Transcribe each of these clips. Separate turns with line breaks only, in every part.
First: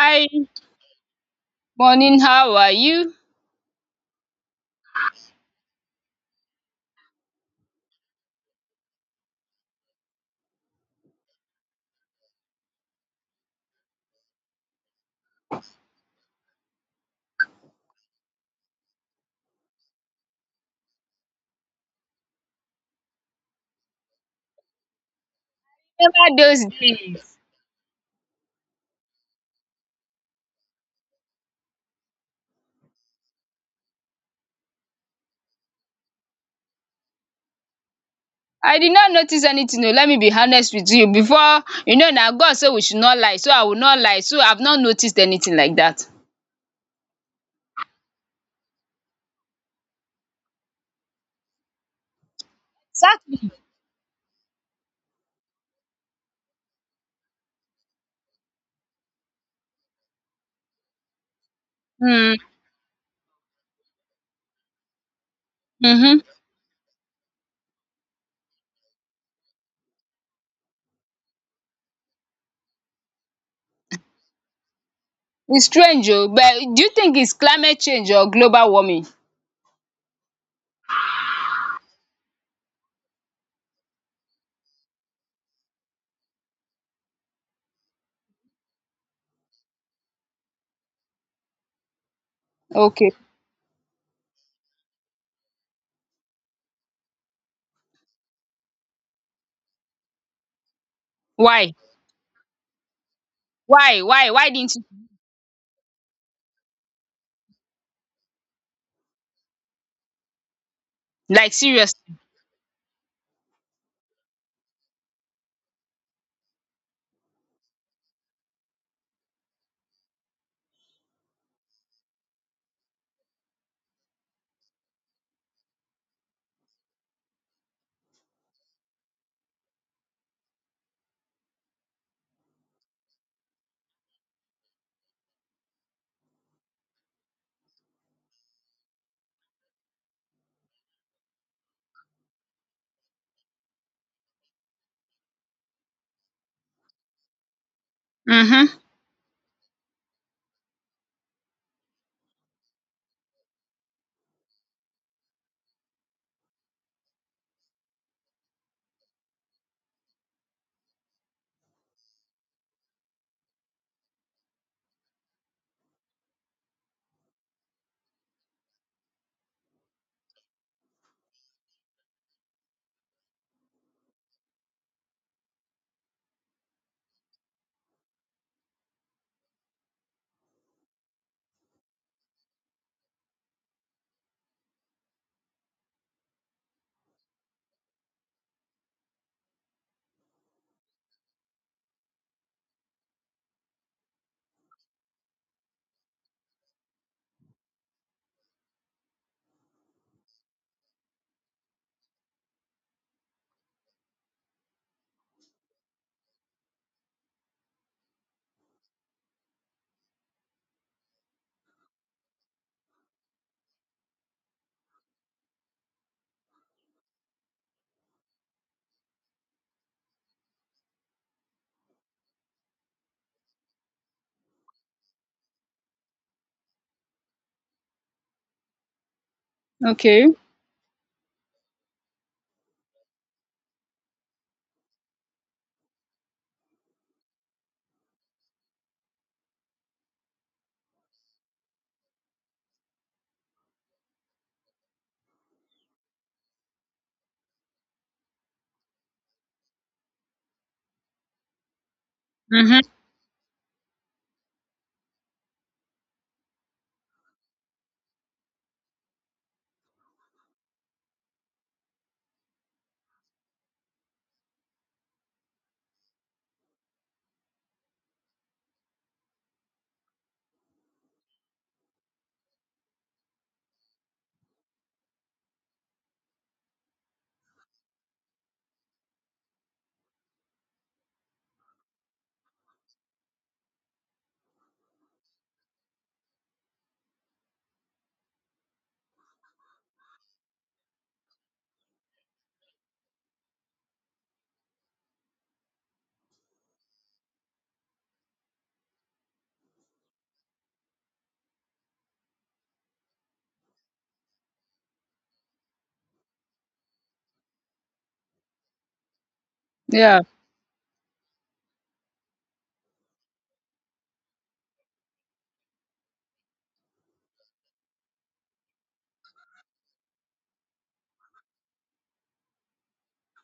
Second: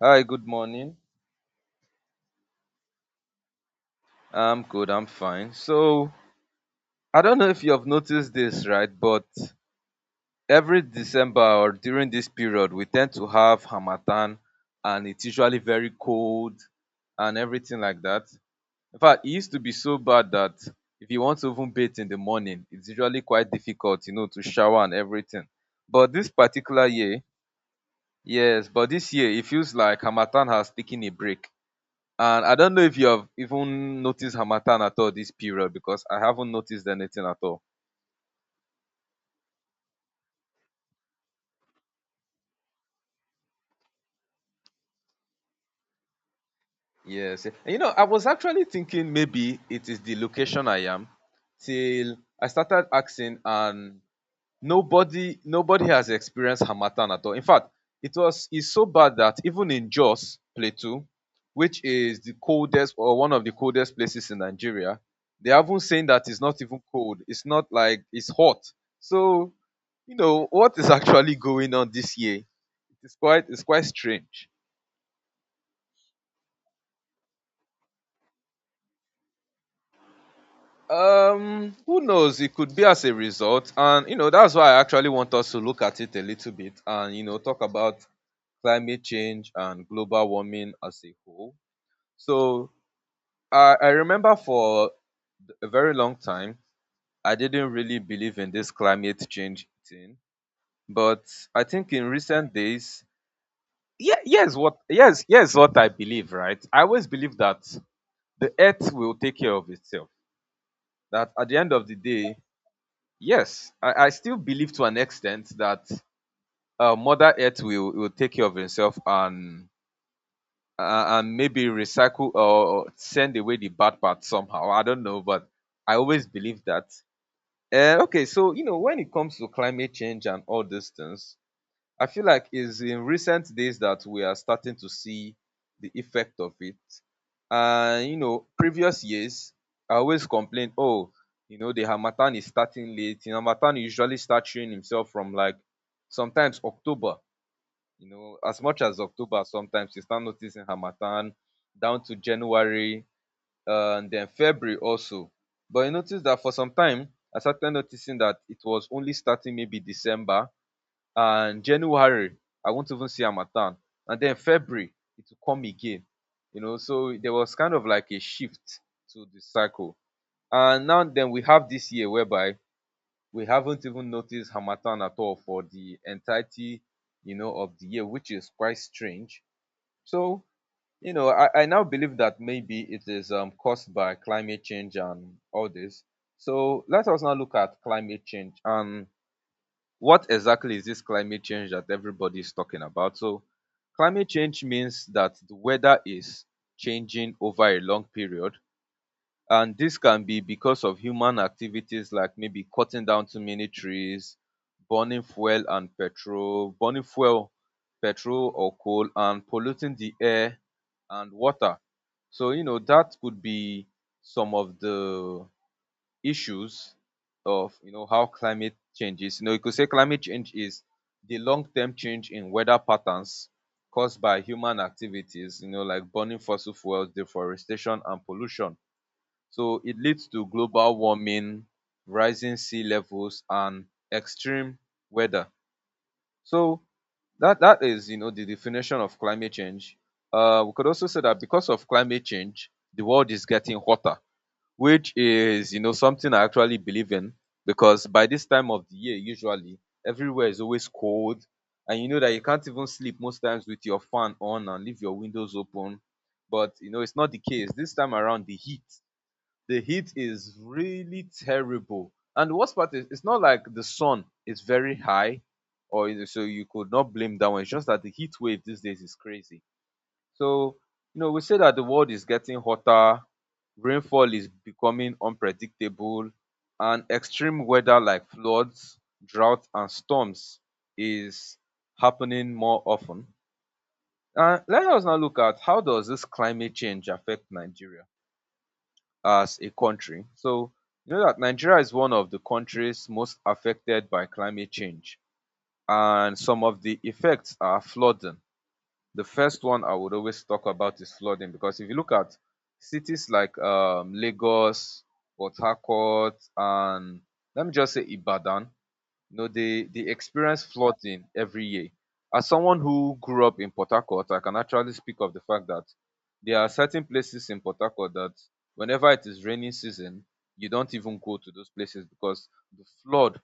Hi, good morning.
morning, how are you?
I'm good, I'm fine. So, I don't know if you have noticed this, right? But every December or during this period, we tend to have Hamatan and it's usually very cold and everything like that. In fact, it used to be so bad that if you want to even bathe in the morning, it's usually quite difficult, to shower and everything. But this
Remember those
particular year,
days?
yes, but this year it feels like Hamatan has taken a break. And I don't know if you have even noticed Hamatan at all this period because I haven't noticed anything at all.
I did not notice anything oo, let me be honest with you before you know now God said we should not lie so I will not lie so I've not noticed anything like that.
Yes. And you know, I was actually thinking maybe it is the location I am till I started asking
Exactly.
and nobody has experienced Hamatan at all. In fact, it's so bad that even in Jos Plateau, which is the
Hmm.
coldest or one of the coldest places in Nigeria, they haven't saying
Mhm.
that it's not even cold. It's not like it's hot. So you know what is actually going on this year. It's quite strange.
It's strange oh. But do you think it's climate change or global warming?
Who knows? It could be as a result, and you know that's why I actually want us to look at it a little bit and you know talk about climate change and global warming as a whole. So
Okay.
I remember for a very long time I didn't really believe in this climate change thing, but I
Why?
think in recent days,
Why?
yeah,
Why? Why
yes,
didn't
what
you
yes, yes, what I believe, right? I always believe that the earth will take care of itself. That at
like
the end of the
seriously?
day, yes, I still believe to an extent that Mother Earth will take care of itself and maybe recycle or send away the bad part somehow. I don't know, but I always believe that. Okay, so you know when it comes to climate change and all these things, I feel like it's in recent days that we are starting to see the effect of it. And you know, previous years, I always complained, oh, you know, the harmattan is starting late. You know, harmattan usually starts showing himself from like sometimes October. You know, as
Mhm.
much as October, sometimes you start noticing harmattan down to January and then February also. But I noticed that for some time, I started noticing that it was only starting maybe December and January I won't even see harmattan and then February it will come again. You know, so there was kind of like a shift to the cycle. And now then we have this year whereby we haven't even noticed harmattan at all for the entirety, you know, of the year, which is quite strange. So, I now believe that maybe it is caused by climate change and all this. So let us now look at climate change and what exactly is this climate change that everybody is talking about? So, climate change means that the weather is changing over a long period, and this can be because of human activities like maybe cutting down too many trees, burning fuel, petrol or coal, and polluting the air and water. So, you know, that could be some of the issues of you know how climate changes. You know, you could say climate change is the long-term change in weather patterns caused by human activities, you know, like burning fossil fuels, deforestation and pollution. So it
Okay.
leads to global warming, rising sea levels and extreme weather. So that is, you know, the definition of climate change. Uh, we could also say that because of climate change the world is getting hotter, which is, you know, something I actually believe in, because by this time of the year usually everywhere is always cold, and you know that you can't
Mhm.
even sleep most times with your fan on and leave your windows open. But you know it's not the case this time around. The heat is really terrible, and the worst part is it's not like the sun is very high so you could not blame that one. It's just that the heat wave these days is crazy. So, you know, we say that the world is getting hotter, rainfall is becoming unpredictable, and extreme weather like floods, drought, and storms is happening more often. And let us now look at how does this climate change affect Nigeria as a country. So, you know that Nigeria is one of the countries most affected by climate change, and some of the effects are flooding. The first one I would always talk about is flooding, because if you look at cities like Lagos, Port Harcourt, and let me just say Ibadan, you know, they
Yeah.
experience flooding every year. As someone who grew up in Port Harcourt, I can actually speak of the fact that there are certain places in Port Harcourt that whenever it is raining season, you don't even go to those places because the flood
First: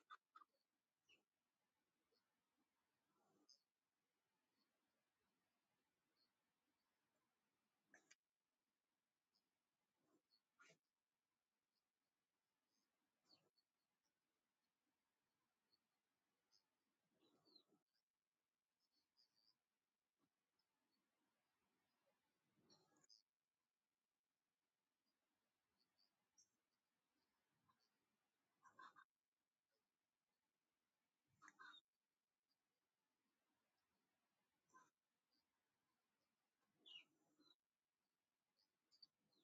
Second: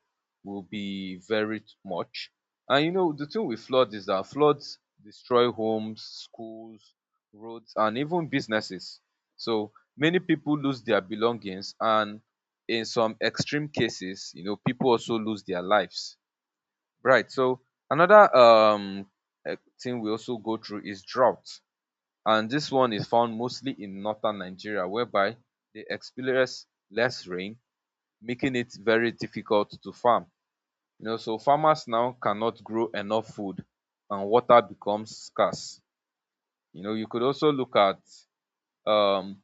will be much. And you know, the thing with flood is that floods destroy homes, schools, roads, and even businesses. So many people lose their belongings, and in some extreme cases, you know, people also lose their lives, right? So another eh, thing we also go through is drought, and this one is found mostly in northern Nigeria, whereby they experience less rain, making it very difficult to farm. You know, so farmers now cannot grow enough food, and water becomes scarce. You know, you could also look at um,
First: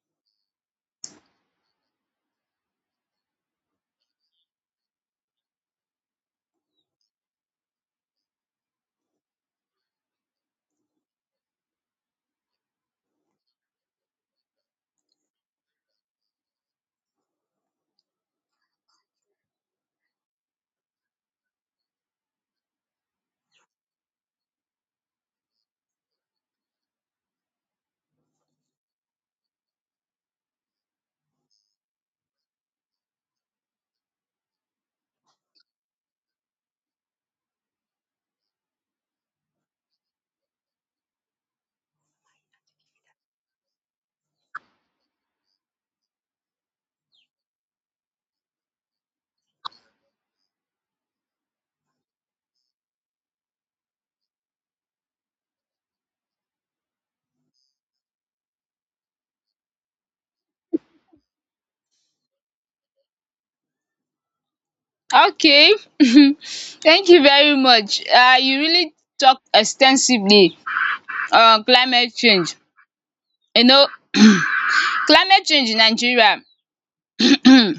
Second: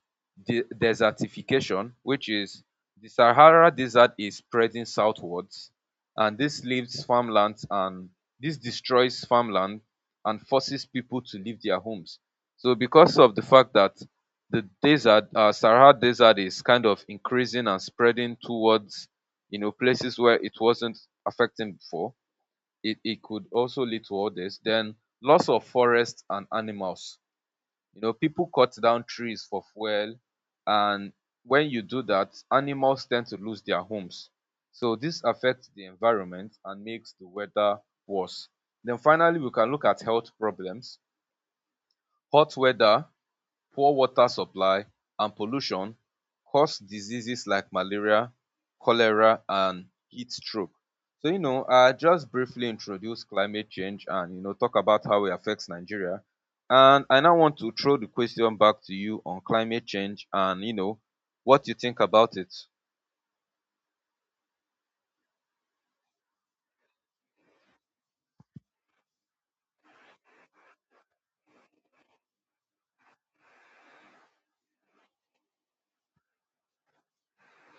desertification, which is the Sahara Desert is spreading southwards, and this destroys farmland and forces people to leave their homes. So, because of the fact that the Sahara Desert is kind of increasing and spreading towards, you know, places where it wasn't affecting before, it could also lead to all this. Then loss of forest and animals, you know, people cut down trees for fuel, and when you do that, animals tend to lose their homes. So this affects the environment and makes the weather worse. Then finally, we can look at health problems. Hot weather, poor water supply and pollution cause diseases like malaria, cholera and heat stroke. So you know, I just briefly introduce climate change and you know talk about how it affects Nigeria, and I now want to throw the question back to you on climate change and, you know, what you think about it.
Okay. Thank you very much. You really talked extensively. Climate change, you know climate change in Nigeria, um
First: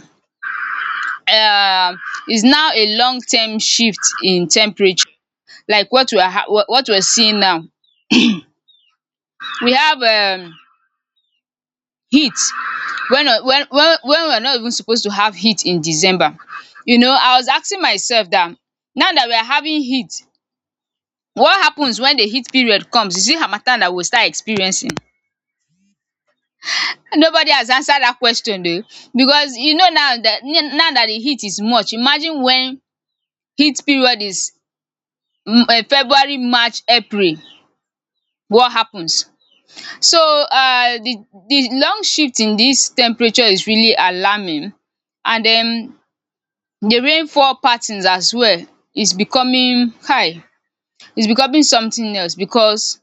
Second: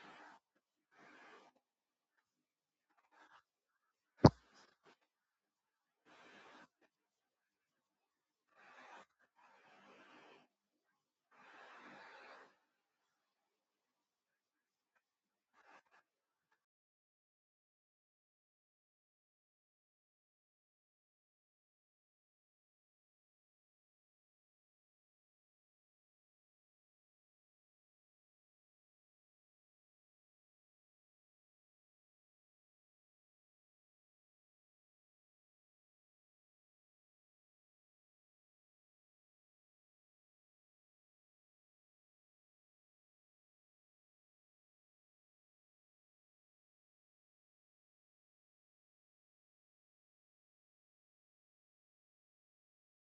is now a long term shift in temperature, like what we are seeing now. We have heat when we're not even supposed to have heat in December. You know, I was asking myself that, now that we are having heat, what happens when the heat period comes? Is it harmattan that we will start experiencing? Nobody has answered that question o, because you know, now that the heat is much, imagine when heat period is February, March, April, what happens? So the long shift in this temperature is really alarming. And then the rainfall patterns as well is becoming kai, is becoming something else, because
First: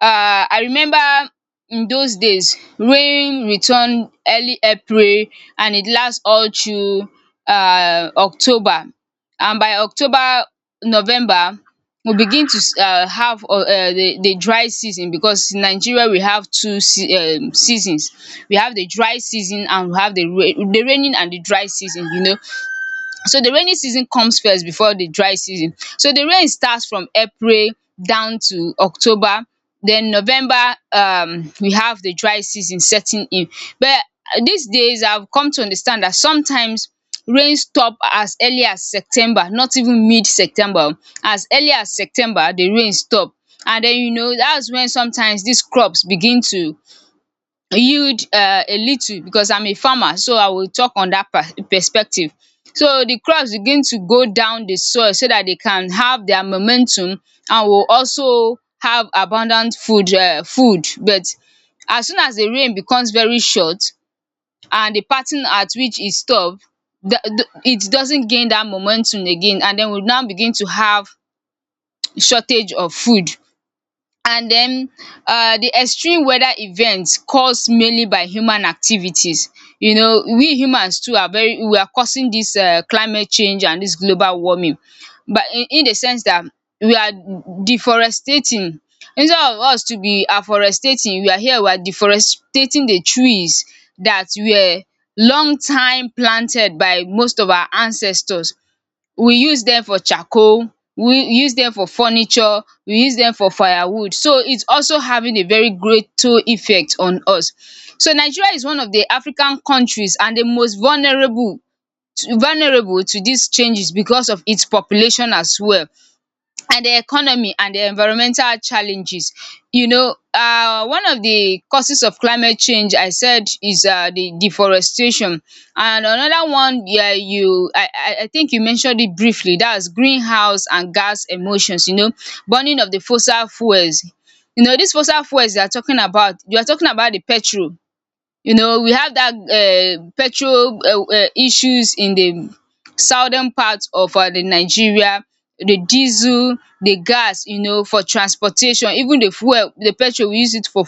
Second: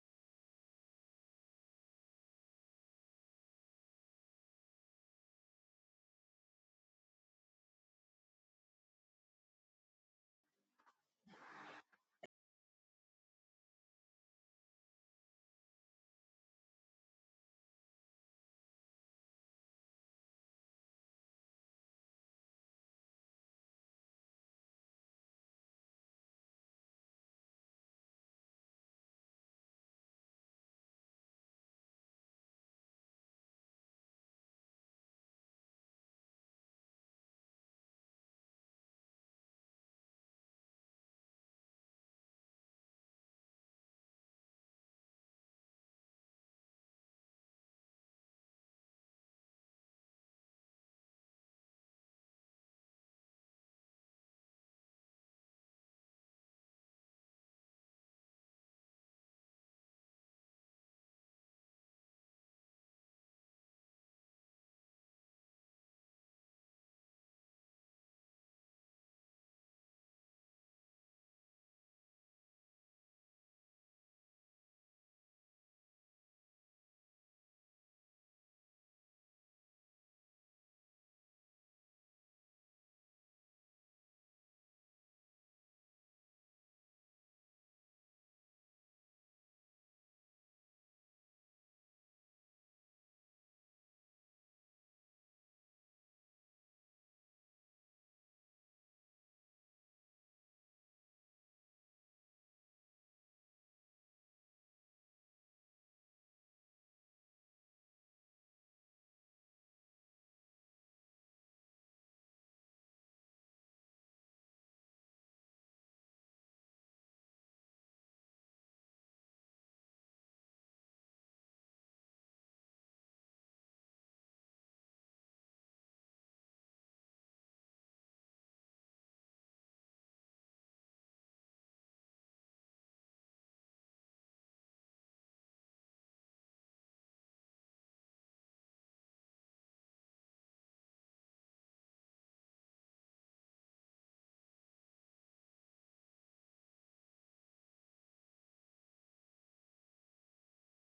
I remember in those days rain return early April and it last all through October, and by October, November we begin to have the dry season, because in Nigeria we have two se seasons. We have the dry season and we have the raining and the dry season. So the rainy season comes first before the dry season. So the rain starts from April down to October, then November we have the dry season setting in. But these days I've come to understand that sometimes rain stop as early as September, not even mid September o. As early as September the rain stop, and den dats when sometimes dis crops begin to yield a little, because I'm a farmer, so I will talk on that perspective. So the crops begin to go down the soil so that they can have their momentum, and will also have abundant food, but as soon as the rain becomes very short, and the pattern at which it stop, the it doesn't gain that momentum again, and then we now begin to have shortage of food. And then the extreme weather events caused mainly by human activities, you know, we humans too are very we are causing this climate change and this global warming. But in the sense that we are deforestating, instead of us to be afforestating, we are here, we are deforestating the trees that were long time planted by most of our ancestors. We use dem for charcoal, we use dem for furniture, we use dem for firewood, so it's also having a very greater effect on us. So Nigeria is one of the African countries and the most vulnerable to dis changes, because of its population as well, and the economy, and the environmental challenges. You know, one of the causes of climate change, I said, is the deforestation, and another one, you I think you mentioned it briefly, dats greenhouse and gas emotions, burning of the fossil fuels. You know dis fossil fuels, you are talking about the petrol. You know, we have that petrol issues in the southern part of the Nigeria. The diesel, the gas, you know, for transportation, even the fuel, the petrol, we use it for,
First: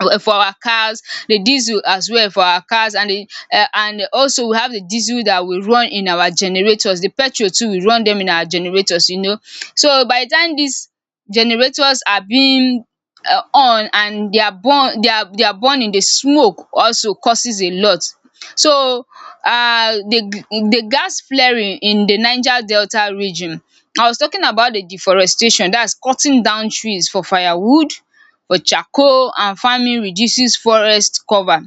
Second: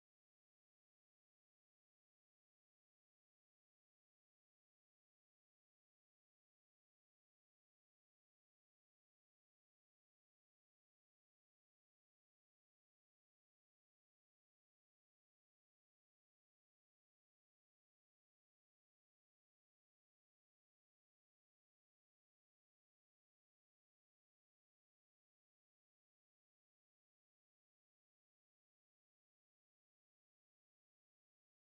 for our cars, the diesel as well for our cars, and the and also we have the diesel that we run in our generators, the petrol too we run dem in our generators. So by the time dis generators are being on, and they are burning, the smoke also causes a lot. So um the gas flaring in the Niger Delta region, I was talking about the deforestation, that's cutting down trees for firewood, for charcoal and farming, reduces forest cover.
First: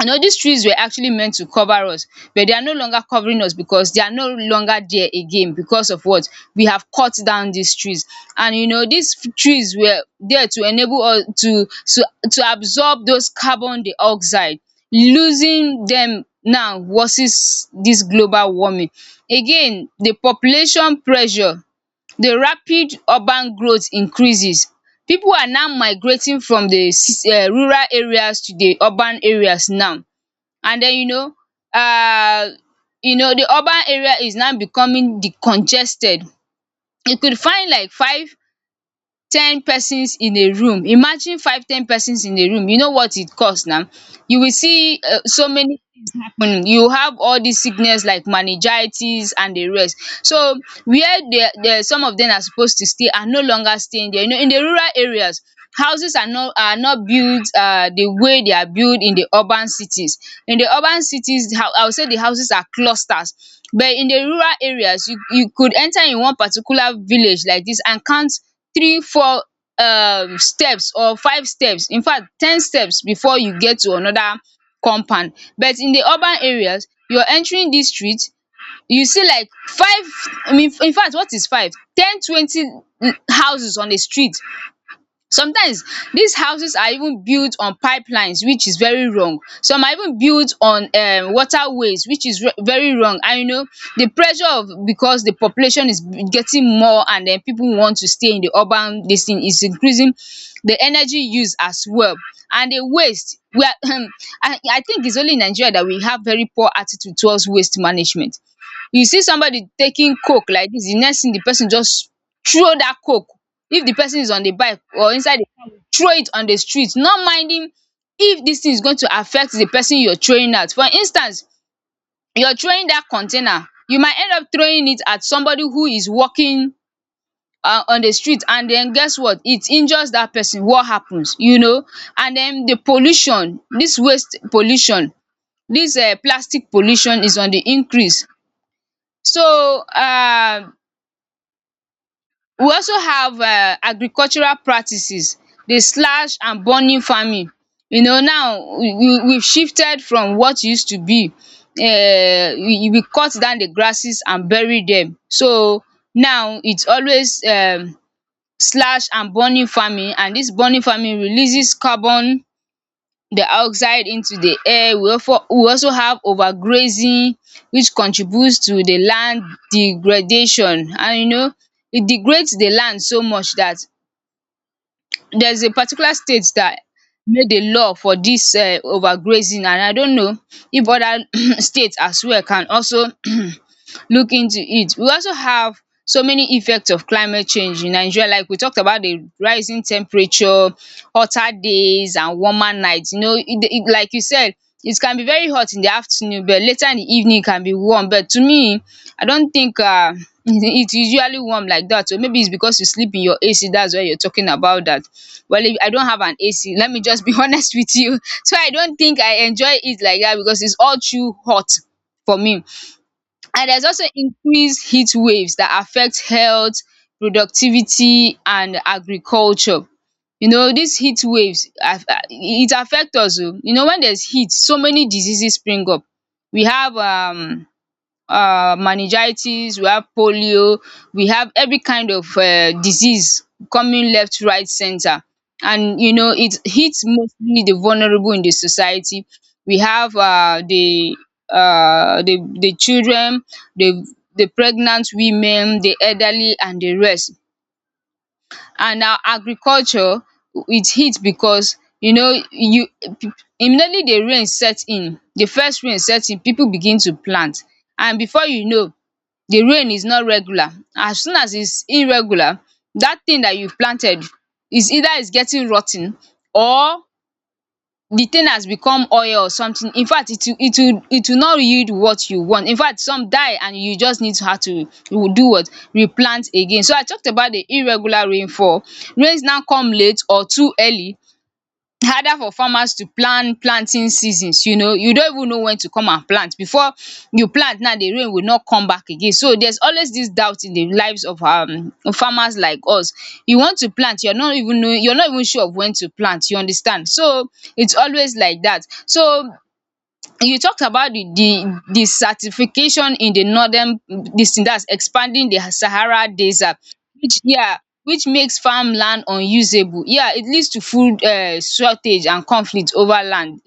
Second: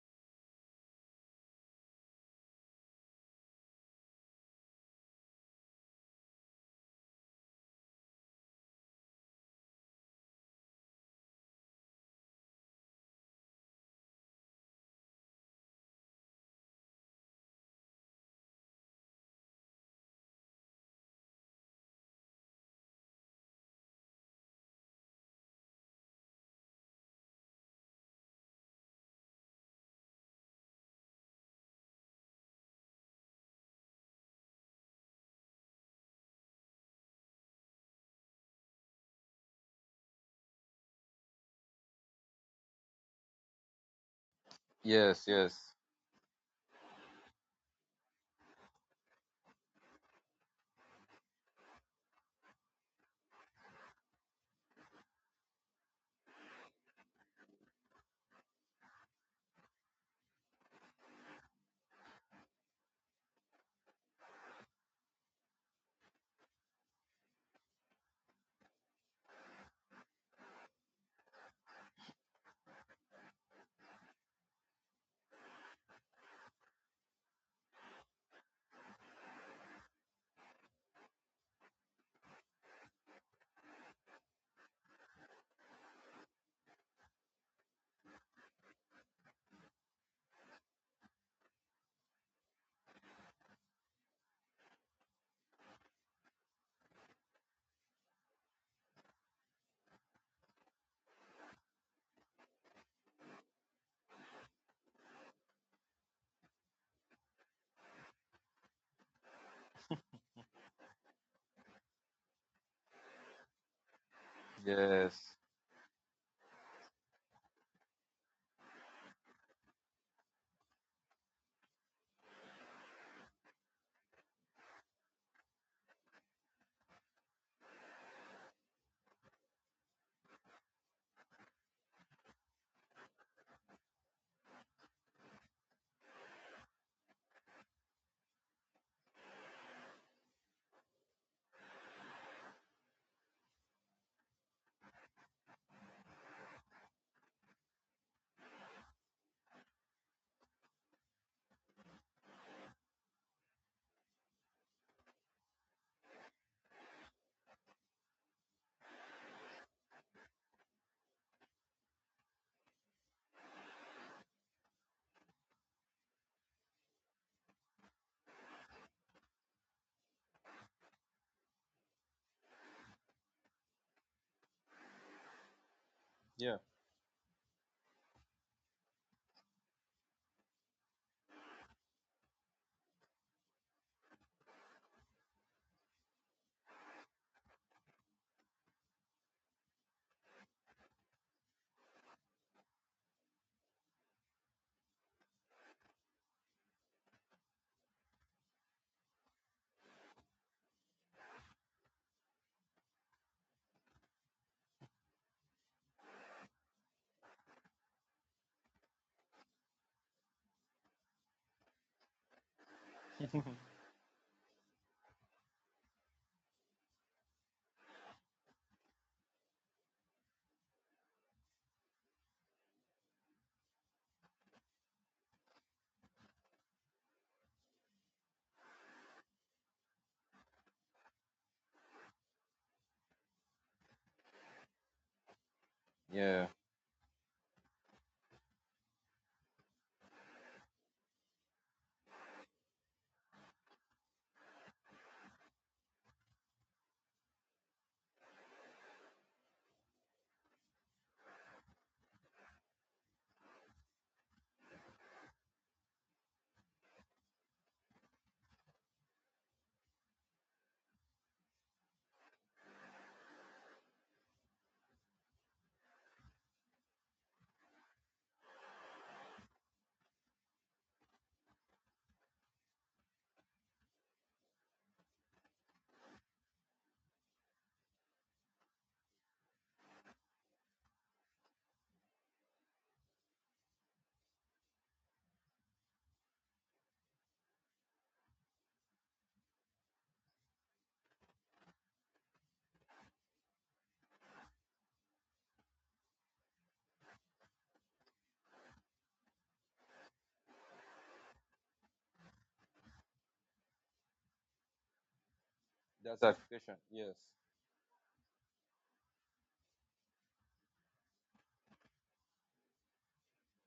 You know dis trees were actually meant to cover us, but they are no longer covering us, because they are no longer there again. Because of what? We have cut down dis trees. And you know dis trees were there to enable us to absorb those carbon dioxide. Losing dem now worsens dis global warming. Again, the population pressure. The rapid urban growth increases. People are now migrating from the rural areas to the urban areas now. And then, um the urban area is now becoming the congested. You could find like 5, 10 persons in a room. Imagine 5, 10 persons in a room. You know what it cause now. You will see
Yes,
so
yes,
many happening, you have all these sickness like meningitis and the rest. So where the they some of them are supposed to stay are no longer staying there, you know, in the rural areas, houses are not built the way they are built in the urban cities. In the urban cities the I would say the houses are clusters, but in the rural areas you could enter in one particular village like this and count 3 4 steps, or 5 steps. In fact, 10 steps before you get to another compound. But in the urban areas you're entering this street, you see like five, infact what is 5 10 20 houses on a street. Sometimes these houses are even built on pipelines, which is very wrong. Some are even built on waterways, which is very wrong. And you know the pressure of, because the population is getting more, and then people want to stay in the urban, this thing is increasing the energy use as well, and the waste we are I think it's only in Nigeria that we have very poor attitude towards waste management. You see somebody taking coke like this, the next thing the person just throw that coke, if the person is on the bike or
yes.
inside the car, throw it on the street, not minding if this thing is going to affect the person you're throwing at. For instance, you're throwing that container, you might end up throwing it at somebody who is walking on the street, and then guess what, it injures that person, what happens. And then the pollution, this waste pollution, this plastic pollution is on the increase. so uh. We also have agricultural practices, the slash and burning farming. You know now we shifted from what e used to be. We cut down the grasses and bury dem. So now it's always slash and burning farming, and dis burning farming releases carbon the oxide into the air. We also have overgrazing, which contributes to the land degradation, and you know it degrades the land so much that there's a particular state
Yeah.
that made a law for dis overgrazing, and I don't know if other states as well can also look into it. We also have so many effects of climate change in Nigeria, like we talked about the rising temperature, hotter days and warmer nights. You know like you said, it can be very hot in the afternoon but later in the evening it can be warm, but to me I don't think it is usually warm like that. So maybe it's because you sleep in your AC. That's why you're talking about that. Well, if I don't have an AC, let me just be honest with you, so I don't think I enjoy it like that, because it's all too hot for me. And there's also increased heat waves that affect health, productivity and agriculture. You know these heat waves it affect us o. You know when there's heat so many diseases spring up. We have meningitis, we have polio, we have every kind of disease coming left, right, center. And you know
Yeah,
it hits mostly the vulnerable in the society. We have the the children, the the pregnant women, the elderly and the rest. And our agriculture, it hits because, you know, you immediately the rain set in, the first rain set in, people begin to plant. And before you know, the rain is not regular. As soon as it's irregular, that thing that you planted is either is getting rot ten, or the thing has become oil or something. In fact, it will not yield what you want. In fact, some die and you just need to how to do what, replant again. So I talked about the irregular rainfall. Rains now come late or too early, harder for farmers to plan planting seasons. You know, you don't even know when to come and plant. Before you plant now, the rain will not come back again. So there's always this doubt in the lives of farmers like us. You want to plant, you're not even know, you're not even sure of when to plant, you understand? So it's always like that. So you talked about the desertification in the northern, this thing that's expanding the
that's
Sahara
application.
desert,
Yes,
which, yeah, which makes farmland unusable. Yeah, it leads to food shortage and conflict over land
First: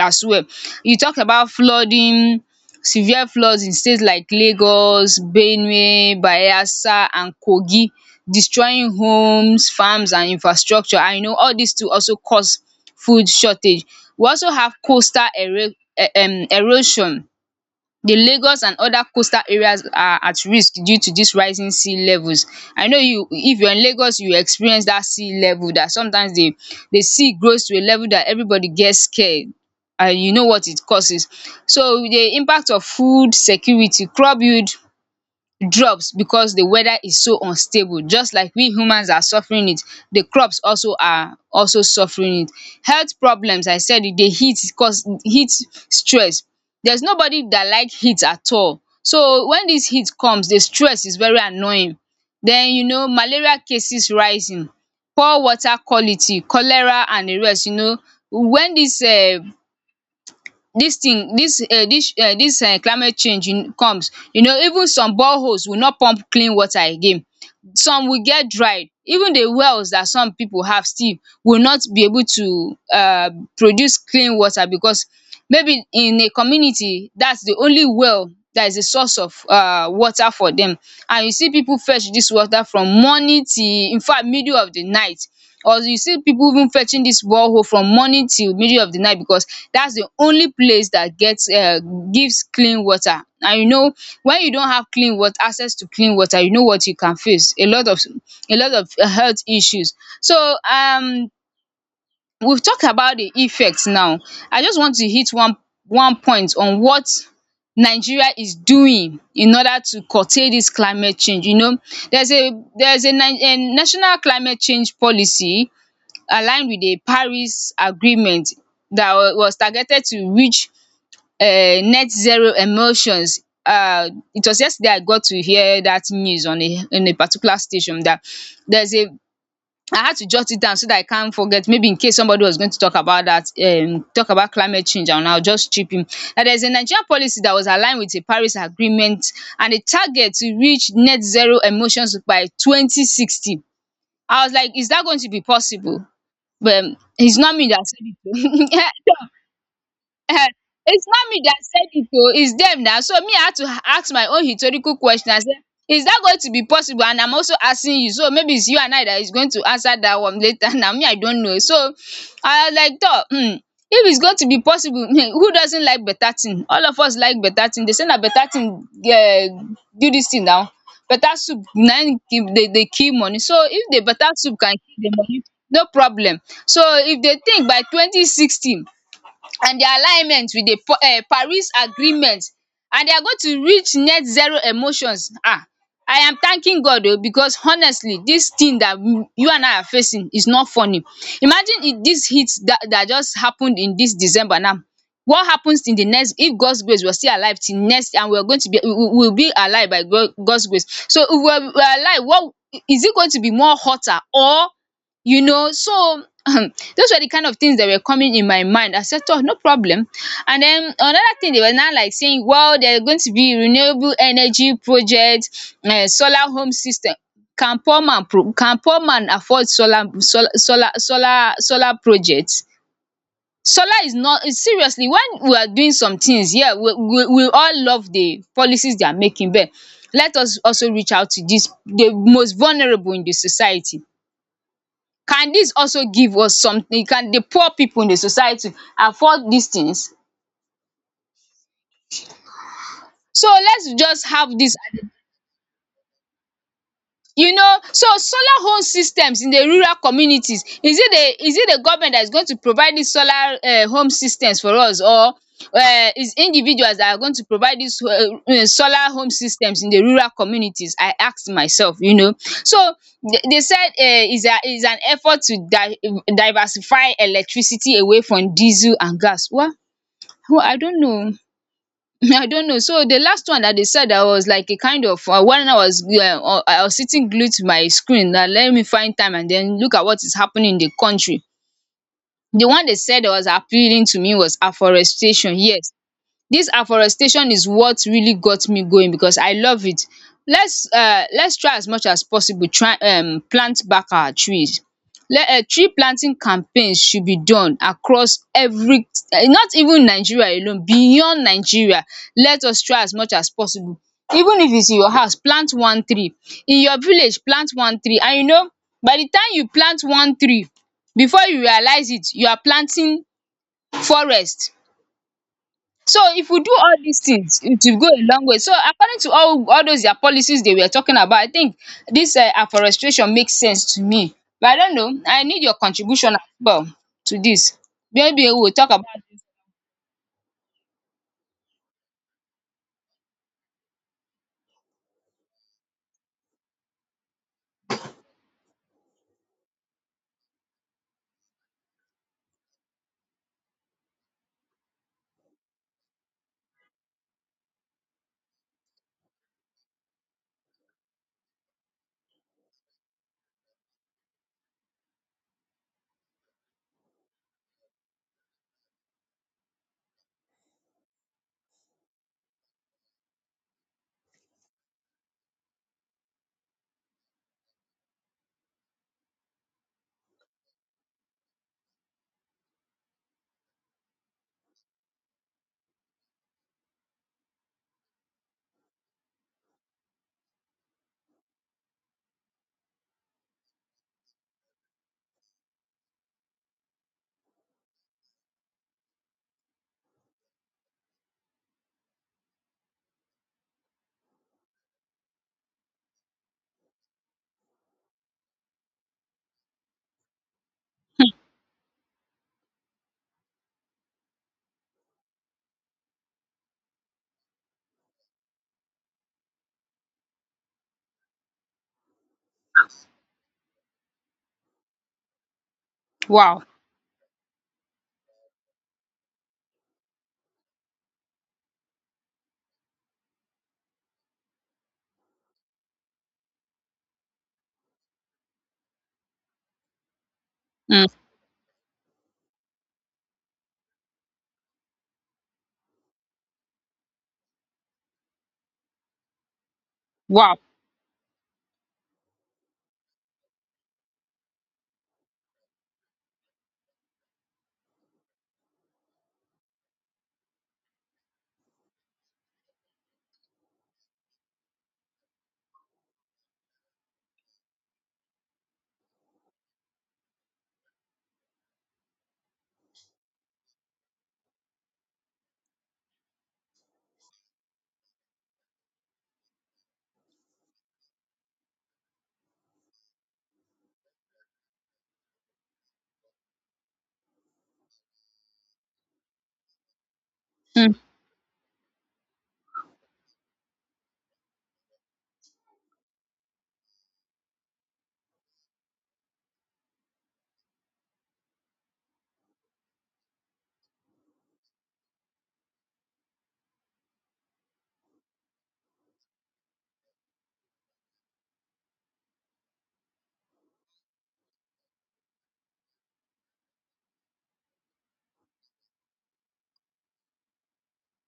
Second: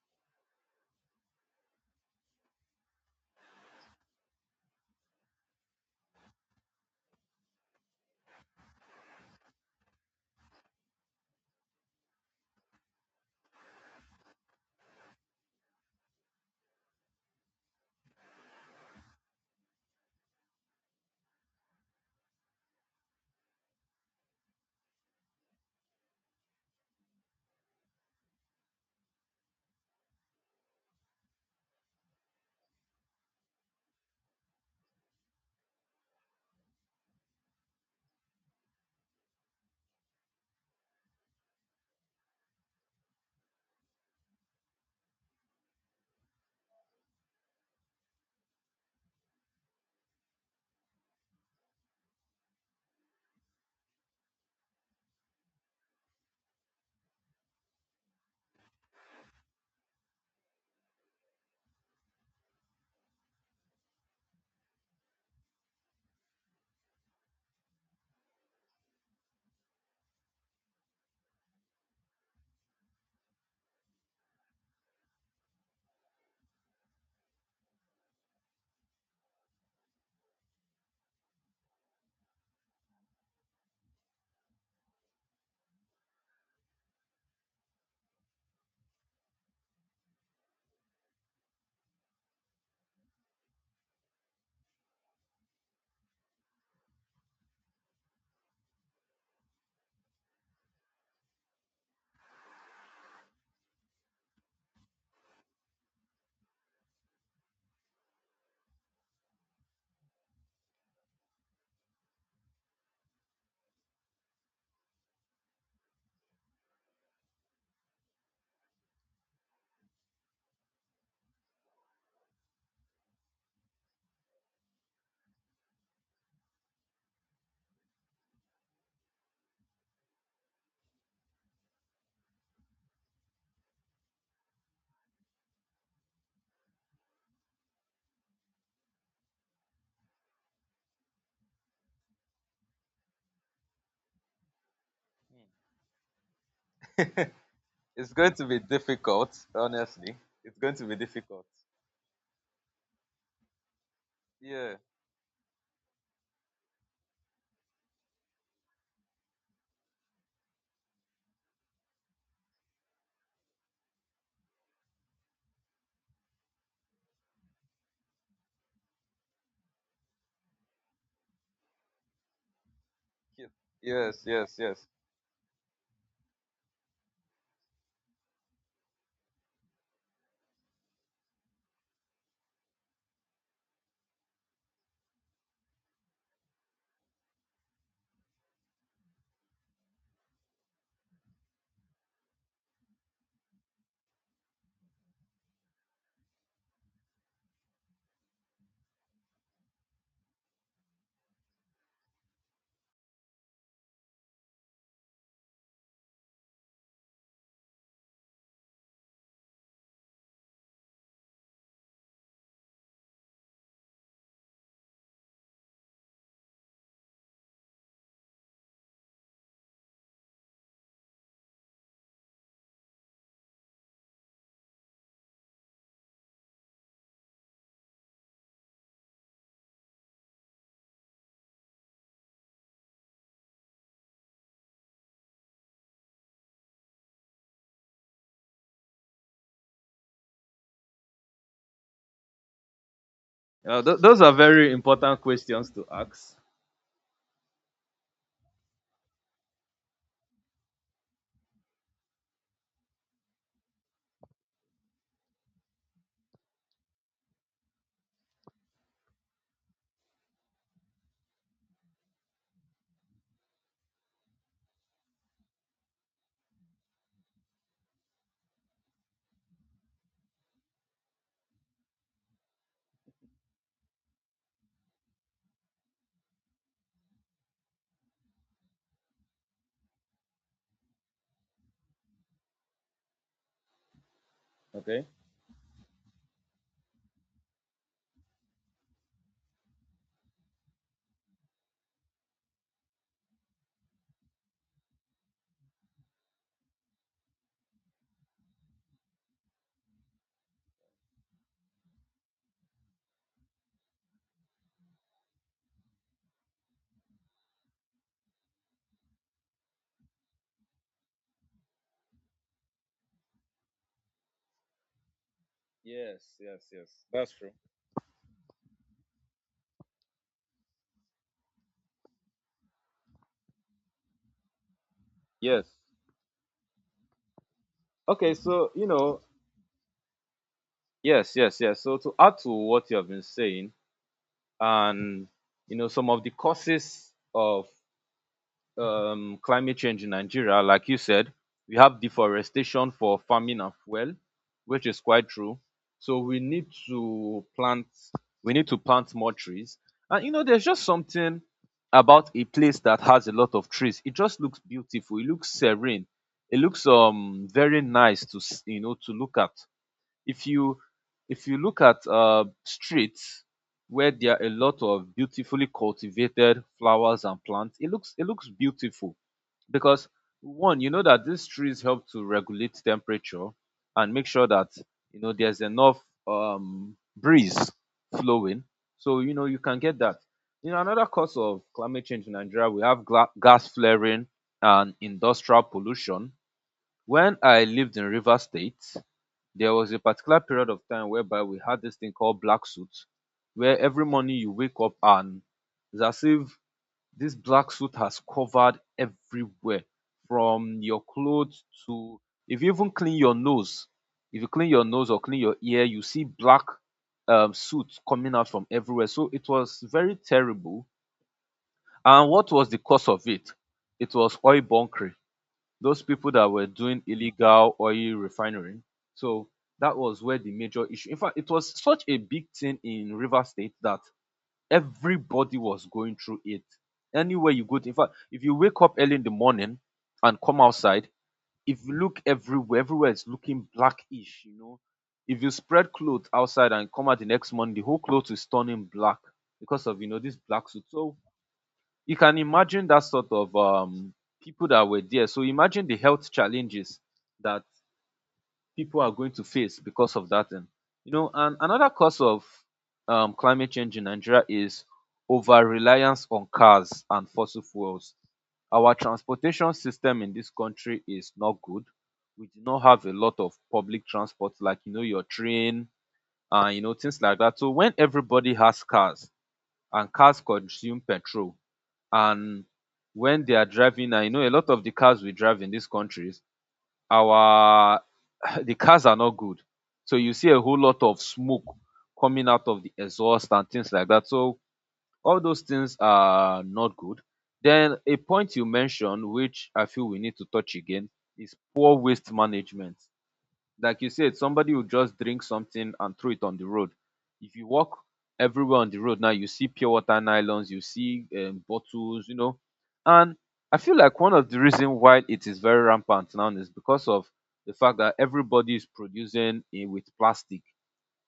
as well. You talked about flooding, severe floods in states like Lagos, Benue, Bayelsa and Kogi, destroying homes, farms and infrastructure. And you know all dis too also cause food shortage. We also have coastal ero, erosion. The Lagos and other coastal areas are at risk due to these rising sea levels. I know you, if you're in Lagos you will experience that sea level, that sometimes the sea grows to a level that everybody gets scared. And you know what it causes. So the impact of food security, crop yield drops because the weather is so unstable. Just like we humans are suffering it, the crops also are also suffering it. Health problems, I said it, the heat cause heat stress. There's nobody that like heat at all, so when this heat comes, the stress is very annoying. Then you know, malaria cases rising, poor water quality, cholera and the rest. You know, when this dis thing dis climate change in- comes, you know, even some boreholes will not pump clean water again. Some will get dry. Even the wells that some people have still will not be able to produce clean water, because maybe in a community that's the only well that is the source of water for them. And you see people fetch dis water from morning till, infact, middle of the night. Or you see people even fetching this borehole from morning till middle of the night, because that's the only place that gets gives clean water. And you know, when you don't have clean water, access to clean water, you know what, you can face a lot of health issues. So we've talked about the effect now. I just want to hit one point on what Nigeria is doing in order to curtail this climate change. You know, there's a, there's a national climate change policy aligned with the Paris Agreement that was targeted to reach net zero emissions. It was yesterday I got to hear that news on a particular station, that there's a, I had to jot it down so that I can't forget. Maybe in case somebody was going to talk about that, talk about climate change, and I'll just chip in. That there's a Nigerian policy that was aligned with the Paris Agreement, and a target to reach net zero emissions by 2060. I was like, is that going to be possible? But it's not me that said
it's going to be
it.
difficult. Honestly,
Ehen,
it's going to be
it's not me
difficult.
that said it oh, it's them now. So me, I had to ask my own
Yeah.
rhetorical question. I said, is that going to be possible? And I'm also asking you, so maybe it's you and I that is going to answer that one later. Now me, I don't know. So I was like tor, if it's going to be possible, who doesn't like better thing? All of us like better thing. They say na better thing do this thing now. Better soup na im kill dey dey kill money. So if the
Yes,
better
yes,
soup can
yes.
kill the money, no problem. So if they think by 2060 the alignment with the Paris agreement, and they are going to reach net zero emissions. Ah, I am thanking God o, because honestly this thing dat you and I are facing is not funny. Imagine if dis heat that just happened in this December now, what happens in the next, if God's grace we are still alive till next, and we are going to be, we will be alive by God- God's grace. So if we are alive, what is it going to be, more hotter or, you know. So those were the kind of things that were coming in my mind. I said, oh, no problem. And then another thing they were now like saying, well, there's going to be renewable energy project, solar home system. Can poor man pro-, can poor man afford solar solar solar solar solar projects? Solar is not, is seriously when we are doing some things, yeah, we all love the policies they are making, but let us also reach out to this, the most vulnerable in the society. Can this also give us something? Can the poor people in the society afford these things? So
Uh,
let's
th- those
just
are
have
very
this,
important questions to ask.
you know. So solar home systems in the rural communities, is it the, is it the government that is going to provide these solar home systems for us, or is individuals that are going to provide dis solar home systems in the rural communities, I ask myself, you know. So they said is a, is an effort to di diversify electricity away from diesel and gas. Well, oh, I don't know. I don't know. So the last one that they said, I was like a kind of, when I was, yeah, I was sitting glued to my screen. Now let me find time and then look at what is happening in the country. The one they said that was appealing to me was
Okay.
afforestation. Yes, this afforestation is what really got me going because I love it. Let's try as much as possible, try plant back our trees. Let tree planting campaigns should be done across every, not even Nigeria alone, beyond Nigeria. Let us try as much as possible. Even if it's in your house, plant one tree. In your village, plant one tree. And you know, by the time you plant one tree, before you realize it, you are planting forest. So
Yes,
if we
yes,
do all
yes.
dis
That's true.
things, it will go a long way. So according to all those their policies they were talking about, I think dis afforestation make sense to me. But I don't know, I need
Yes.
your contribution as well to dis.
Okay.
Maybe
So
we'll
you
talk about
know.
it.
Yes, yes, yes. So to add to what you have been saying, and you know, some of the causes of climate change in Nigeria, like you said, we have deforestation for farming as well, which is quite true. So we need to plant more trees. And you know, there's just something about a place that has a lot of trees. It just looks beautiful. It looks serene. It looks very nice you know to look at. If you if you look at streets where there are a lot of beautifully cultivated flowers and plants, it looks beautiful, because one, you know that these trees help to regulate temperature and make sure that you know there's enough breeze flowing, so you know you can get that. You know, another cause of climate change in Nigeria, we have gas flaring and industrial pollution. When I lived in Rivers State, there was a particular period of time whereby we had this thing called black suit, where every morning you wake up and it's as if this black suit has covered everywhere, from your clothes to if you even clean your nose, if you clean your nose or clean your ear, you see black suit coming out from everywhere. So it was very terrible. And what was the cause of it? It was oil bunkering, those people that
Wow.
were doing illegal oil refinery. So that was where the major issue. In fact, it was such a big thing in Rivers State that everybody was going through it. Anywhere you go to, in fact, if you wake up early in the morning and come
um
outside, if you look everywhere, everywhere is looking blackish, you know. If you spread clothes outside and come out the next morning, the whole clothes is turning black because of, you know, this
wow.
black suit. So you can imagine that sort of people that were there. So imagine the health challenges that people are going to face because of that. And you know, and another cause of climate change in Nigeria is over reliance on cars and fossil fuels. Our transportation system in this country is not good. We do not have a lot of public transport, like you know your train and you know things like that. So when everybody has cars and cars consume petrol, and when they are driving now, you know, a lot of the cars we drive in these countries, our the cars are not good. So you see a whole
um
lot of smoke coming out of the exhaust and things like that. So all those things are not good. Then a point you mentioned, which I feel we need to touch again, is poor waste management, like you said, somebody will just drink something and throw it on the road. If you walk everywhere on the road now, you see pure water nylons, you see bottles, you know, and I feel like one of the reason why it is very rampant now is because of the fact that everybody is producing with plastic.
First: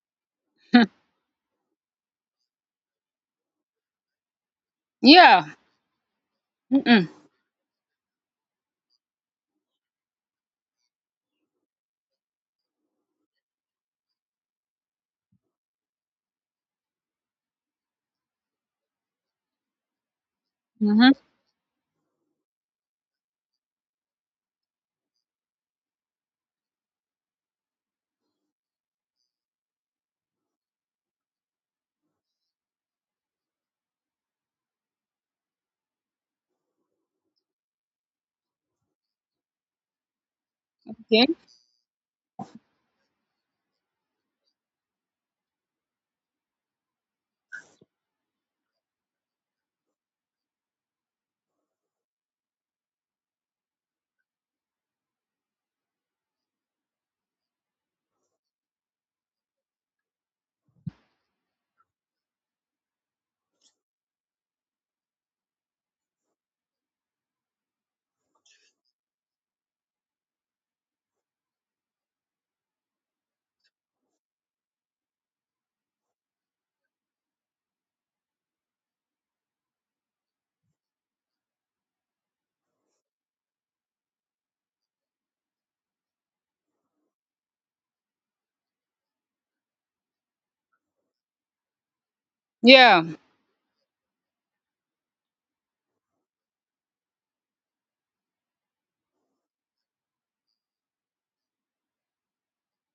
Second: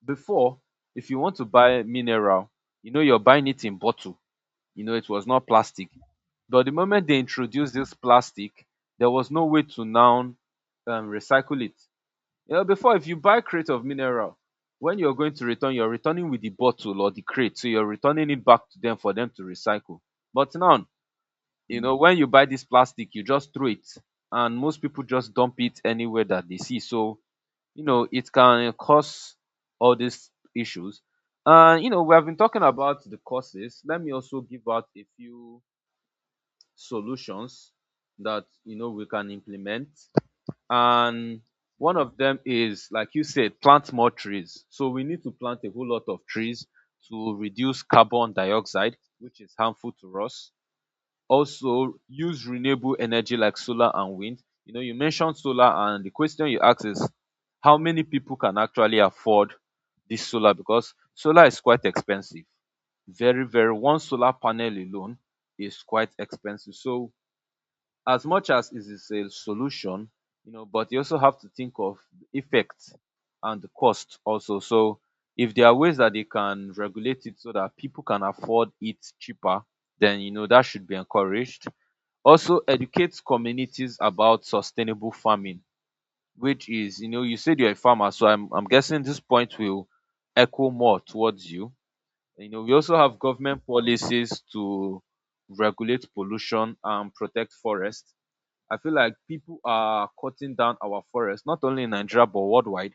Before,
um
if you want to buy mineral, you know, you're buying it in bottle, you know, it was
yeah.
not plastic. But the moment
um
they introduced this plastic, there was no way to now recycle it. You know, before, if you buy crate of mineral, when you're going to return, you're returning with the bottle or the crate, so you're returning it back to them for them to recycle. But now,
um
you know, when you buy this plastic, you just throw it, and most people just dump it anywhere that they see. So you know, it can cause all these issues. And you know, we have been talking about the causes. Let me also give out a few solutions that you know we can implement,
okay.
and one of them is, like you said, plant more trees. So we need to plant a whole lot of trees to reduce carbon dioxide, which is harmful to us. Also use renewable energy like solar and wind. You know, you mentioned solar, and the question you asked is how many people can actually afford this solar, because solar is quite expensive. Very, very, one solar panel alone is quite expensive. So as much as it is a solution, you know, but you also have to think of the effect and the cost also. So if there are ways that they can regulate it so that people can afford it cheaper, then you know that should be encouraged. Also educate communities about sustainable farming, which is, you know, you said you're a farmer, so I'm guessing this point will echo more towards you. You know, we also
Yeah.
have government policies to regulate pollution and protect forests. I feel like people are cutting down our forest, not only in Nigeria but worldwide.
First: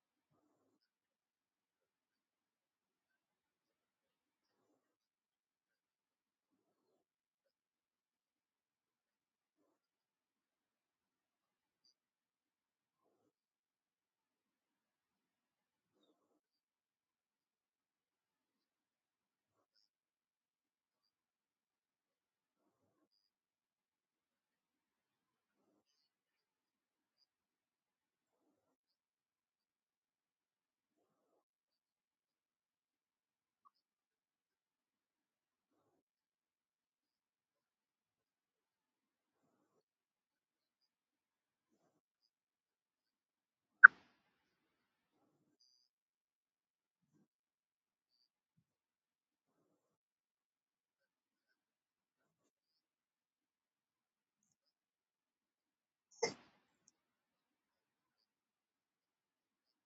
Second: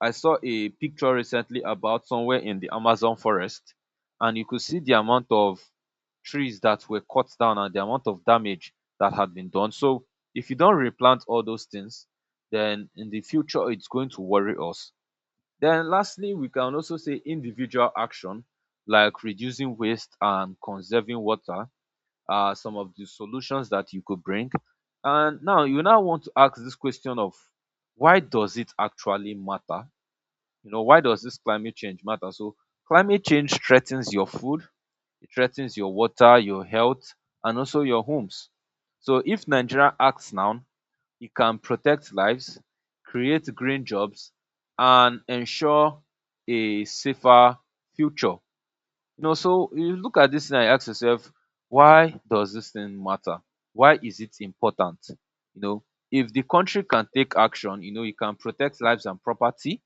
I saw a picture recently about somewhere in the Amazon forest, and you could see the amount of trees that were cut down and the amount of damage that had been done. So, if you don't replant all those things, then in the future it's going to worry us. Then, lastly, we can also say individual action like reducing waste and conserving water, some of the solutions that you could bring. And now you now want to ask this question of why does it actually matter? You know, why does this climate change matter? So climate change threatens your food, it threatens your water, your health, and also your homes. So if Nigeria acts now, it can protect lives, create green jobs, and ensure a safer future. You know, so you look at this thing and you ask yourself, why does this thing matter? Why is it important? You know, if the country can take action, you know, it can protect lives and property,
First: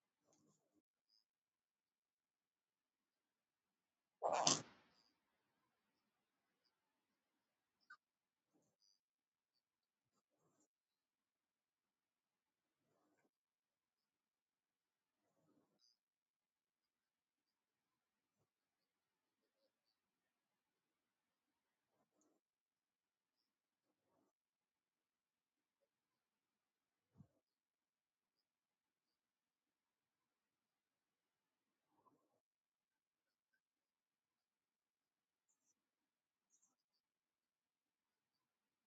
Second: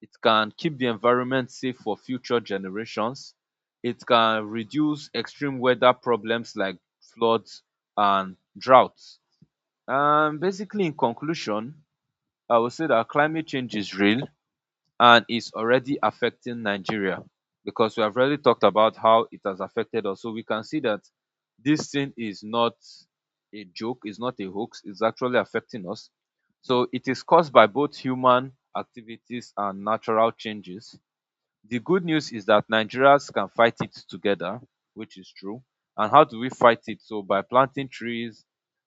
it can keep the environment safe for future generations, it can reduce extreme weather problems like floods and droughts. And basically, in conclusion, I would say that climate change is real, and it's already affecting Nigeria because we have already talked about how it has affected us. So we can see that this thing is not a joke, it's not a hoax, it's actually affecting us. So it is caused by both human activities and natural changes. The good news is that Nigerians can fight it together, which is true. And how do we fight it? So by planting trees,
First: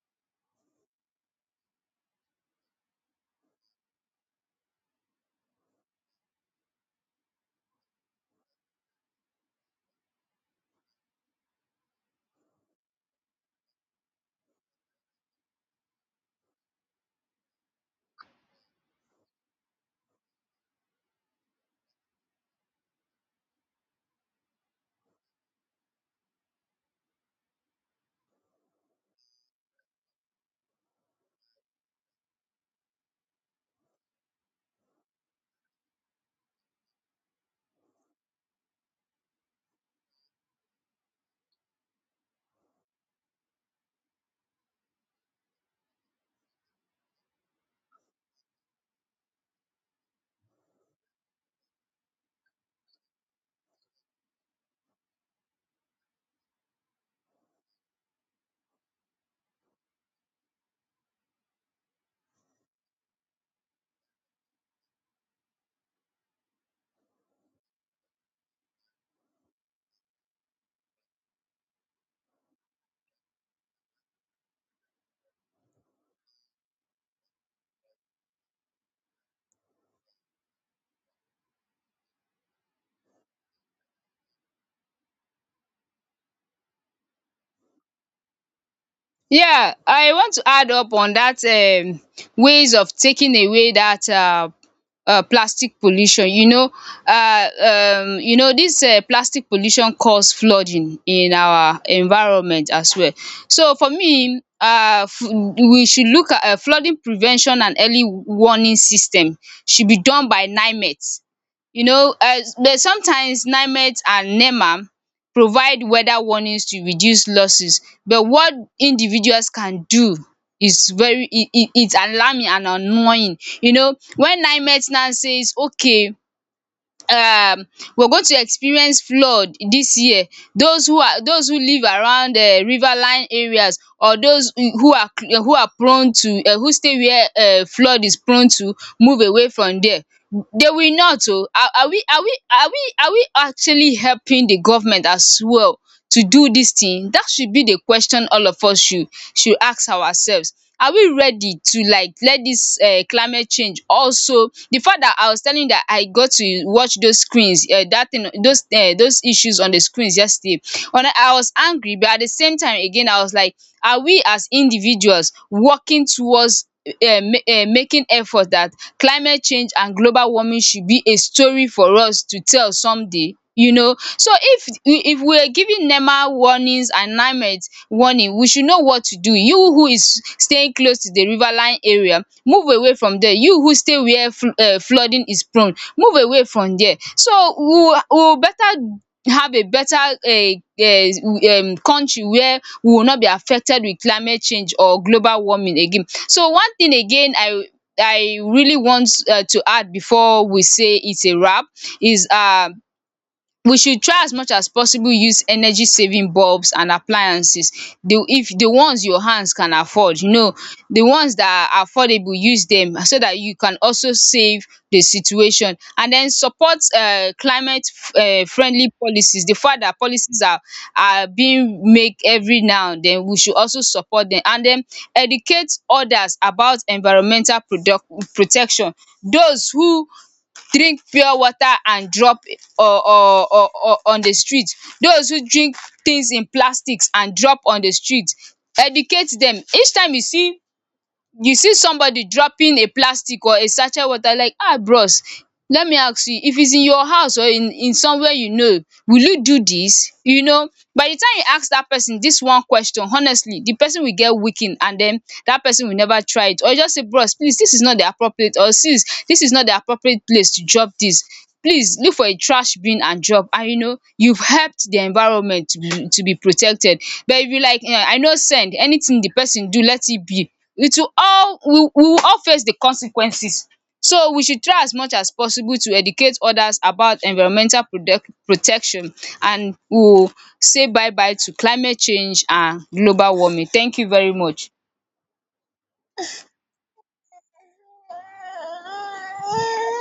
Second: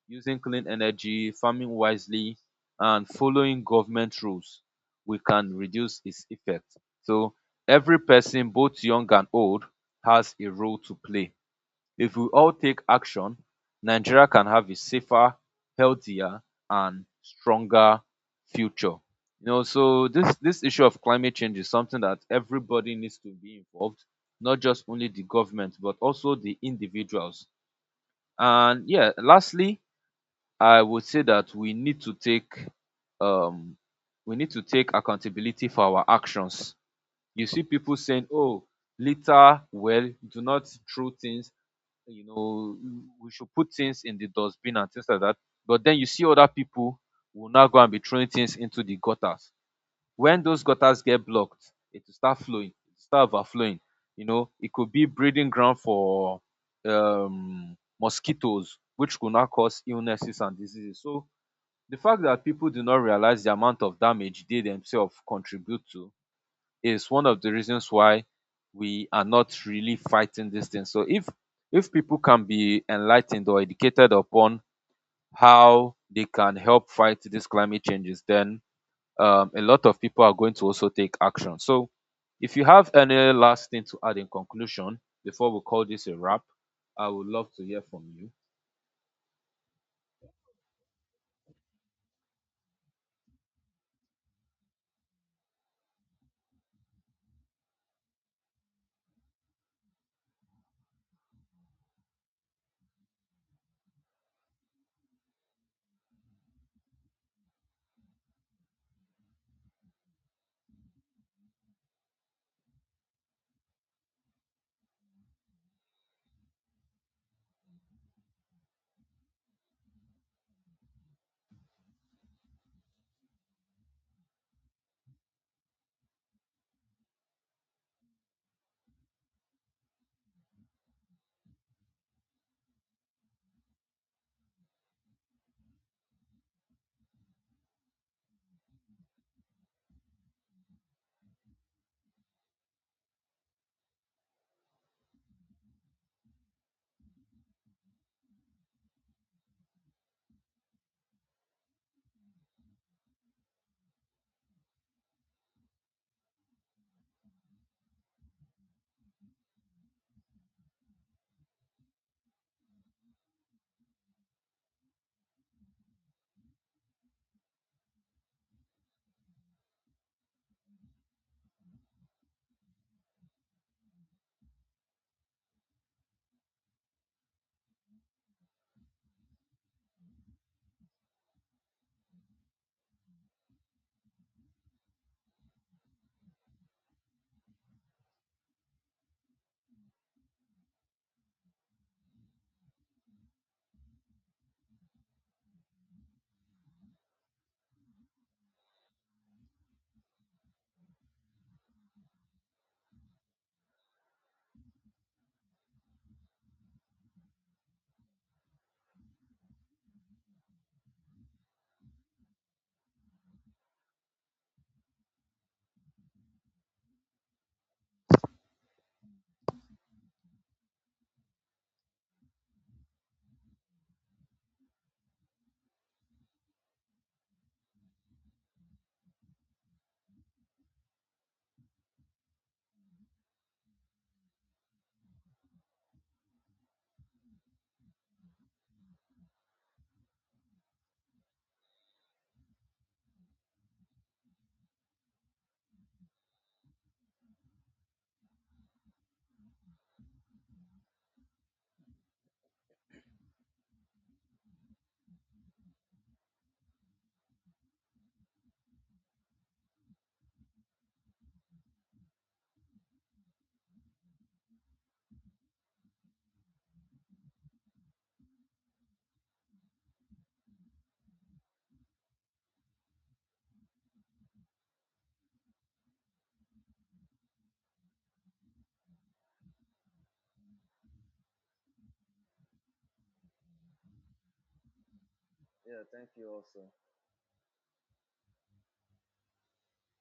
using clean energy, farming wisely, and following government rules, we can reduce its effect. So every person, both young and old, has a role to play. If we all take action, Nigeria can have a safer, healthier, and stronger future. You know, so this issue of climate change is something that everybody needs to be involved, not just only the government, but also the individuals. And yeah, lastly, I would say that we need to take um we need to take accountability for our actions. You see people saying, "Oh, litter well, do not throw things, you know, we should put things in the dustbin and things like that." But then you see other people will now go and be throwing things into the gutters. When those gutters get blocked, it will start flowing, it will start overflowing. You know, it could be breeding ground for mosquitoes, which could now cause illnesses and diseases. So the fact that people do not realize the amount of damage they themselves contribute to is one of the reasons why we are not really fighting this thing. So if people can be enlightened or educated upon how they can help fight these climate changes, then a lot of people are going to also take action. So if you have any last thing to add in conclusion before we call this a wrap, I would love to hear from you.
Yeah, I want to add up on that ways of taking away that plastic pollution. Um you know this plastic pollution cause flooding in our environment as well. So for me, we should look at flooding prevention, and early warning system should be done by NIMET. You know, but sometimes NIMET and NEMA provide weather warnings to reduce losses, but what individuals can do is very, it it's alarming and annoying. You know, when NIMET now says, okay, um we're going to experience flood this year, those who are, those who live around river line areas, or those who are, who are prone to, who stay where flood is prone to, move away from there. They will not. Oh, are we are we are we are we actually helping the government as well to do this thing? That should be the question all of us should ask ourselves. Are we ready to, like, let this climate change, also the fact that I was telling you that I got to watch those screens, that thing, those issues on the screens yesterday, and I was angry, but at the same time again, I was like, are we as individuals working towards making effort that climate change and global warming should be a story for us to tell someday. You know, so if we are giving NEMA warnings and climate warning, we should know what to do. You who is staying close to the riverline area, move away from there. You who stay where flooding is prone, move away from there. So we will, we will better, have a better country where we will not be affected with climate change or global warming again. So one thing again, I really want to add before we say it's a wrap, is, we should try as much as possible, use energy saving bulbs and appliances, the, if the ones your hands can afford, you know, the ones that are affordable, use them, so that you can also save the situation. And then support climate friendly policies. The fact that policies are being make every now and then, we should also support them. And then educate others about environmental product protection. Those who drink pure water and drop, or on the street. Those who drink things in plastics and drop on the street, educate dem. Each time you see, you see somebody dropping a plastic or a sachet water, like, ah bros, let me ask you, if it's in your house or in somewhere, you know, will you do this? You know, by the time you ask that person this one question, honestly, the person will get weakened, and then that person will never try it. Or just say, bros, please, this is not the appropriate, or sis, this is not the appropriate place to drop this. Please look for a trash bin and drop. And you know, you've helped the environment to be protected. But if you like, I know, send anything the person do, let it be. It will, all we will all face the consequences. So we should try as much as possible to educate others about environmental product protection. And we will say bye bye to climate change and global warming. Thank you very much.